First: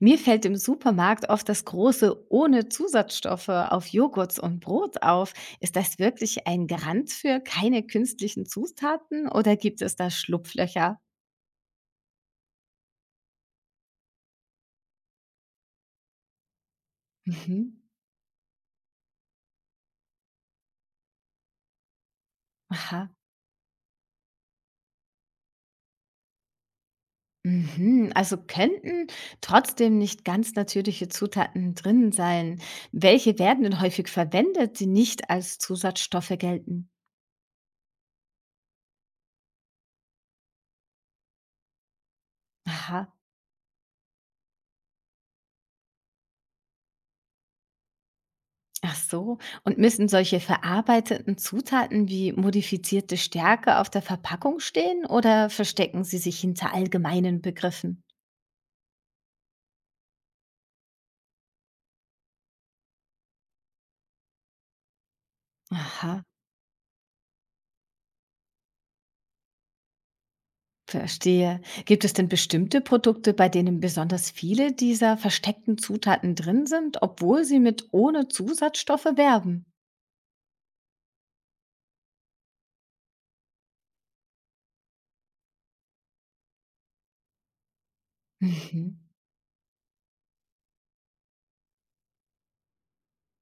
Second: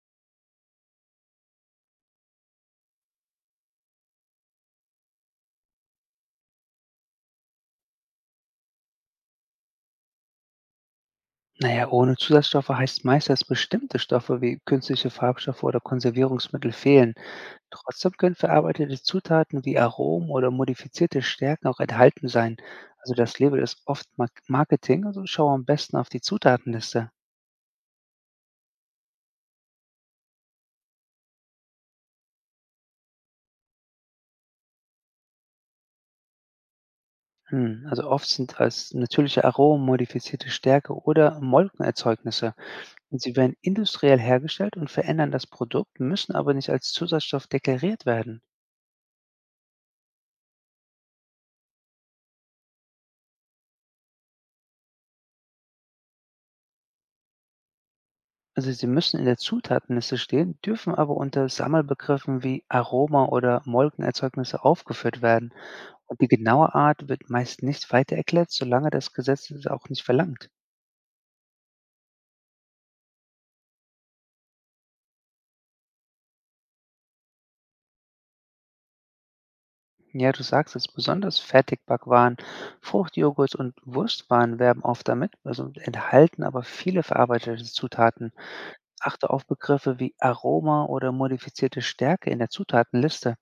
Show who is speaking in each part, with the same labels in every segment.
Speaker 1: Mir fällt im Supermarkt oft das große ohne Zusatzstoffe auf Joghurts und Brot auf. Ist das wirklich ein Garant für keine künstlichen Zutaten oder gibt es da Schlupflöcher?
Speaker 2: Naja, ohne Zusatzstoffe heißt meist, dass bestimmte Stoffe wie künstliche Farbstoffe oder Konservierungsmittel fehlen.
Speaker 1: Mhm.
Speaker 2: Trotzdem können verarbeitete Zutaten wie Aromen oder modifizierte Stärken auch enthalten sein.
Speaker 1: Aha.
Speaker 2: Also das Label ist oft Marketing, also schau am besten auf die Zutatenliste.
Speaker 1: Mhm. Also könnten trotzdem nicht ganz natürliche Zutaten drin sein. Welche werden denn häufig verwendet, die nicht als Zusatzstoffe gelten?
Speaker 2: Also oft sind als natürliche Aromen modifizierte Stärke oder Molkenerzeugnisse.
Speaker 1: Aha.
Speaker 2: Und sie werden industriell hergestellt und verändern das Produkt, müssen aber nicht als Zusatzstoff deklariert werden.
Speaker 1: Ach so. Und müssen solche verarbeiteten Zutaten wie modifizierte Stärke auf der Verpackung stehen oder verstecken sie sich hinter allgemeinen Begriffen?
Speaker 2: Also sie müssen in der Zutatenliste stehen, dürfen aber unter Sammelbegriffen wie Aroma oder Molkenerzeugnisse aufgeführt werden. Und
Speaker 1: Aha,
Speaker 2: die genaue Art wird meist nicht weiter erklärt, solange das Gesetz es auch nicht verlangt.
Speaker 1: verstehe. Gibt es denn bestimmte Produkte, bei denen besonders viele dieser versteckten Zutaten drin sind, obwohl sie mit ohne Zusatzstoffe werben?
Speaker 2: Ja, du sagst es, besonders Fertigbackwaren, Fruchtjoghurt und Wurstwaren werben oft damit, also enthalten aber viele verarbeitete Zutaten.
Speaker 1: Mhm.
Speaker 2: Achte auf Begriffe wie Aroma oder modifizierte Stärke in der Zutatenliste.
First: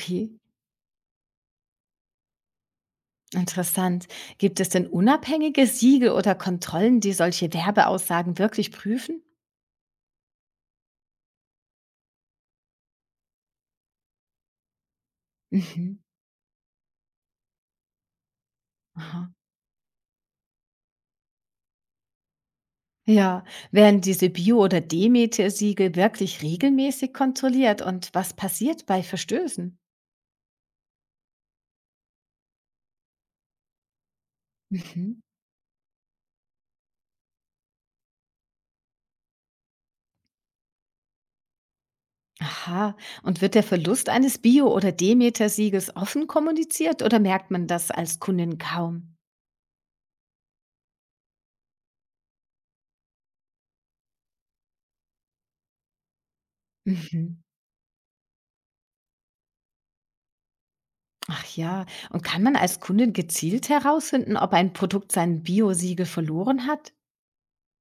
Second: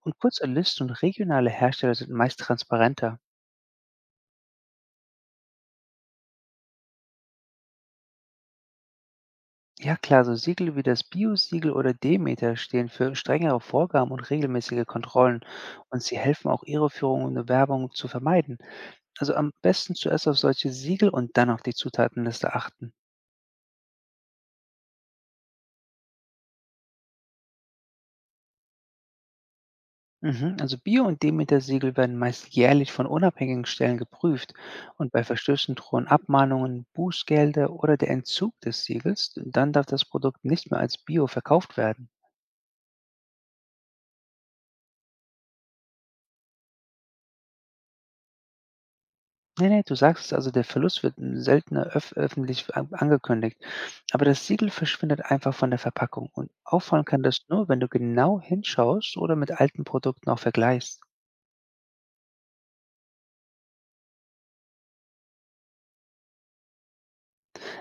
Speaker 2: Und kurze Listen und regionale Hersteller sind meist transparenter.
Speaker 1: Interessant. Gibt es denn unabhängige Siegel oder Kontrollen, die solche Werbeaussagen wirklich prüfen?
Speaker 2: Ja klar, so Siegel wie das Bio-Siegel oder Demeter stehen für strengere Vorgaben und regelmäßige Kontrollen,
Speaker 1: Mhm.
Speaker 2: und sie helfen auch Irreführungen und Werbung zu vermeiden. Also
Speaker 1: Aha.
Speaker 2: am besten zuerst auf solche Siegel und dann auf die Zutatenliste achten.
Speaker 1: Ja, werden diese Bio- oder Demeter-Siegel wirklich regelmäßig kontrolliert und was passiert bei Verstößen?
Speaker 2: Mhm. Also Bio- und Demeter-Siegel werden meist jährlich von unabhängigen Stellen geprüft, und bei
Speaker 1: Mhm.
Speaker 2: Verstößen drohen Abmahnungen, Bußgelder oder der Entzug des Siegels, dann darf das Produkt nicht mehr als Bio verkauft werden.
Speaker 1: Aha, und wird der Verlust eines Bio- oder Demeter-Siegels offen kommuniziert oder merkt man das als Kundin kaum?
Speaker 2: Ne, ne, du sagst es, also der Verlust wird, seltener öffentlich an angekündigt, aber das Siegel verschwindet einfach von der Verpackung und auffallen kann
Speaker 1: Mhm.
Speaker 2: das nur, wenn du genau hinschaust oder mit alten Produkten auch vergleichst.
Speaker 1: Ach ja, und kann man als Kundin gezielt herausfinden, ob ein Produkt sein Bio-Siegel verloren hat?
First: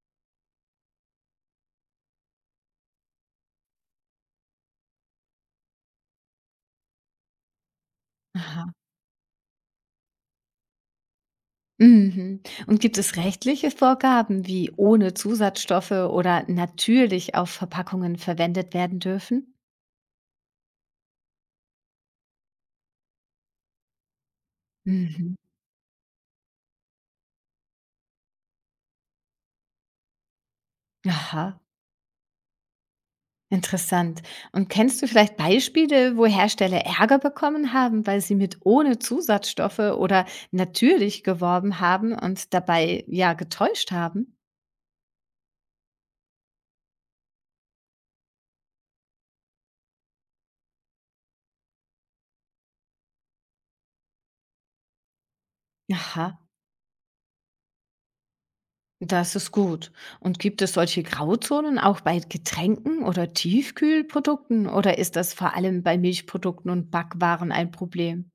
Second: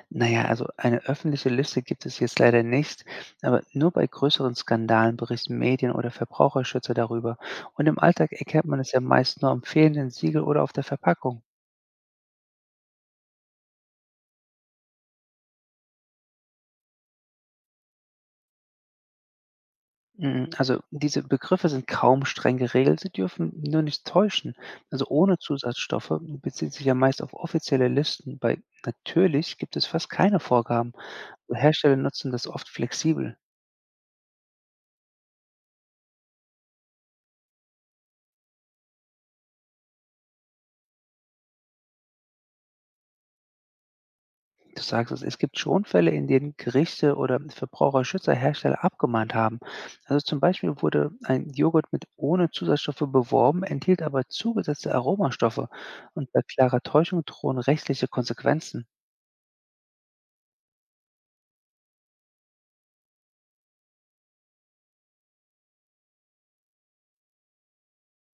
Speaker 2: Naja, also eine öffentliche Liste gibt es jetzt leider nicht, aber nur bei größeren Skandalen berichten Medien oder Verbraucherschützer darüber, und im Alltag erkennt
Speaker 1: Aha.
Speaker 2: man es ja meist nur am fehlenden Siegel oder auf der Verpackung.
Speaker 1: Mhm. Und gibt es rechtliche Vorgaben, wie ohne Zusatzstoffe oder natürlich auf Verpackungen verwendet werden dürfen?
Speaker 2: Mhm, also diese Begriffe sind kaum streng geregelt, sie dürfen nur nicht täuschen. Also
Speaker 1: Mhm.
Speaker 2: ohne Zusatzstoffe bezieht sich ja meist auf offizielle Listen. Bei natürlich gibt es fast keine Vorgaben.
Speaker 1: Aha,
Speaker 2: Hersteller nutzen das oft flexibel.
Speaker 1: interessant. Und kennst du vielleicht Beispiele, wo Hersteller Ärger bekommen haben, weil sie mit ohne Zusatzstoffe oder natürlich geworben haben und dabei ja getäuscht haben?
Speaker 2: Du sagst es, es gibt schon Fälle, in denen Gerichte oder Verbraucherschützer Hersteller abgemahnt haben. Also zum Beispiel wurde ein Joghurt mit ohne Zusatzstoffe beworben, enthielt aber zugesetzte Aromastoffe,
Speaker 1: Aha,
Speaker 2: und bei klarer Täuschung drohen rechtliche Konsequenzen.
Speaker 1: das ist gut. Und gibt es solche Grauzonen auch bei Getränken oder Tiefkühlprodukten oder ist das vor allem bei Milchprodukten und Backwaren ein Problem?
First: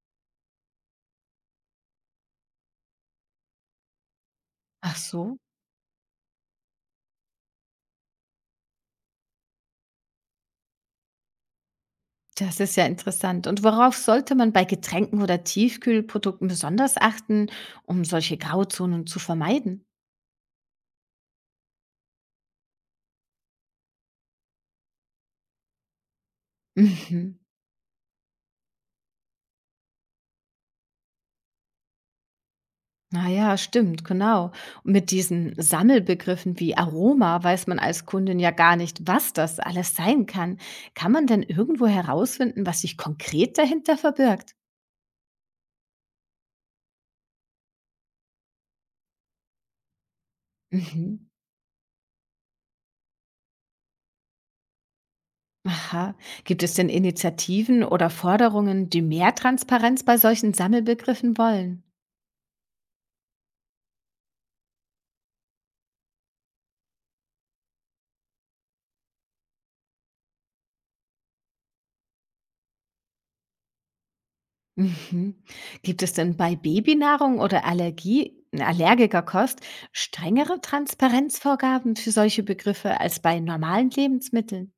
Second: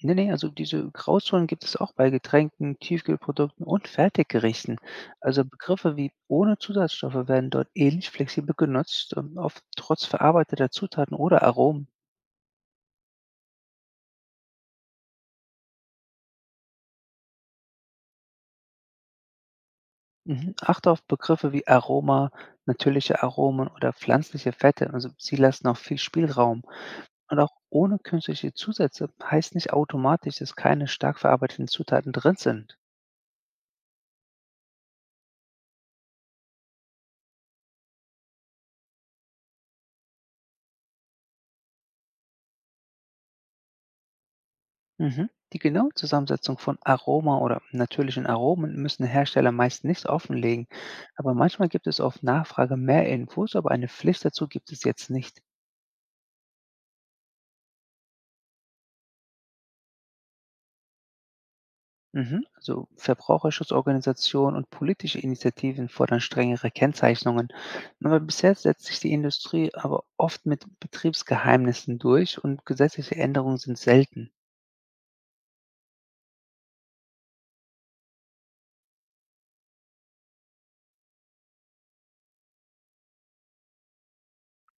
Speaker 2: Ne, ne, also diese Grauzonen gibt es auch bei Getränken, Tiefkühlprodukten und Fertiggerichten.
Speaker 1: Ach so.
Speaker 2: Also Begriffe wie ohne Zusatzstoffe werden dort ähnlich flexibel genutzt, oft trotz verarbeiteter Zutaten oder Aromen.
Speaker 1: Das ist ja interessant. Und worauf sollte man bei Getränken oder Tiefkühlprodukten besonders achten, um solche Grauzonen zu vermeiden?
Speaker 2: Mhm. Achte auf Begriffe wie Aroma, natürliche Aromen oder pflanzliche Fette. Also sie lassen auch viel Spielraum.
Speaker 1: Mhm.
Speaker 2: Und auch ohne künstliche Zusätze heißt nicht automatisch, dass keine stark verarbeiteten Zutaten drin sind.
Speaker 1: Naja, stimmt, genau. Und mit diesen Sammelbegriffen wie Aroma weiß man als Kundin ja gar nicht, was das alles sein kann. Kann man denn irgendwo herausfinden, was sich konkret dahinter verbirgt?
Speaker 2: Mhm. Die genaue Zusammensetzung von Aroma oder natürlichen Aromen müssen Hersteller meist nicht offenlegen,
Speaker 1: Mhm.
Speaker 2: aber manchmal gibt es auf Nachfrage mehr Infos, aber eine Pflicht dazu gibt es jetzt nicht.
Speaker 1: Aha. Gibt es denn Initiativen oder Forderungen, die mehr Transparenz bei solchen Sammelbegriffen wollen?
Speaker 2: Mhm. Also Verbraucherschutzorganisationen und politische Initiativen fordern strengere Kennzeichnungen. Aber bisher setzt sich die Industrie aber oft mit Betriebsgeheimnissen durch und gesetzliche Änderungen sind selten.
Speaker 1: Mhm. Gibt es denn bei Babynahrung oder Allergie, Allergikerkost strengere Transparenzvorgaben für solche Begriffe als bei normalen Lebensmitteln?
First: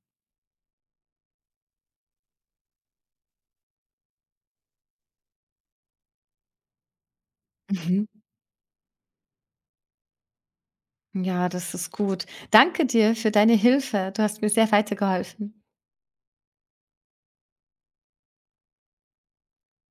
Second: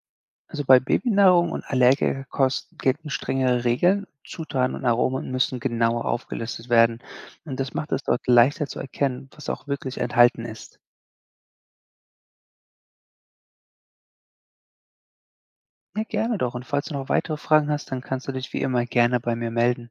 Speaker 2: Also bei Babynahrung und Allergikerkosten gelten strengere Regeln. Zutaten und Aromen müssen genauer aufgelistet werden. Und das macht es
Speaker 1: Mhm.
Speaker 2: dort leichter zu erkennen, was auch wirklich enthalten ist.
Speaker 1: Ja, das ist gut. Danke dir für deine Hilfe. Du hast mir sehr weitergeholfen.
Speaker 2: Ja, gerne doch. Und falls du noch weitere Fragen hast, dann kannst du dich wie immer gerne bei mir melden.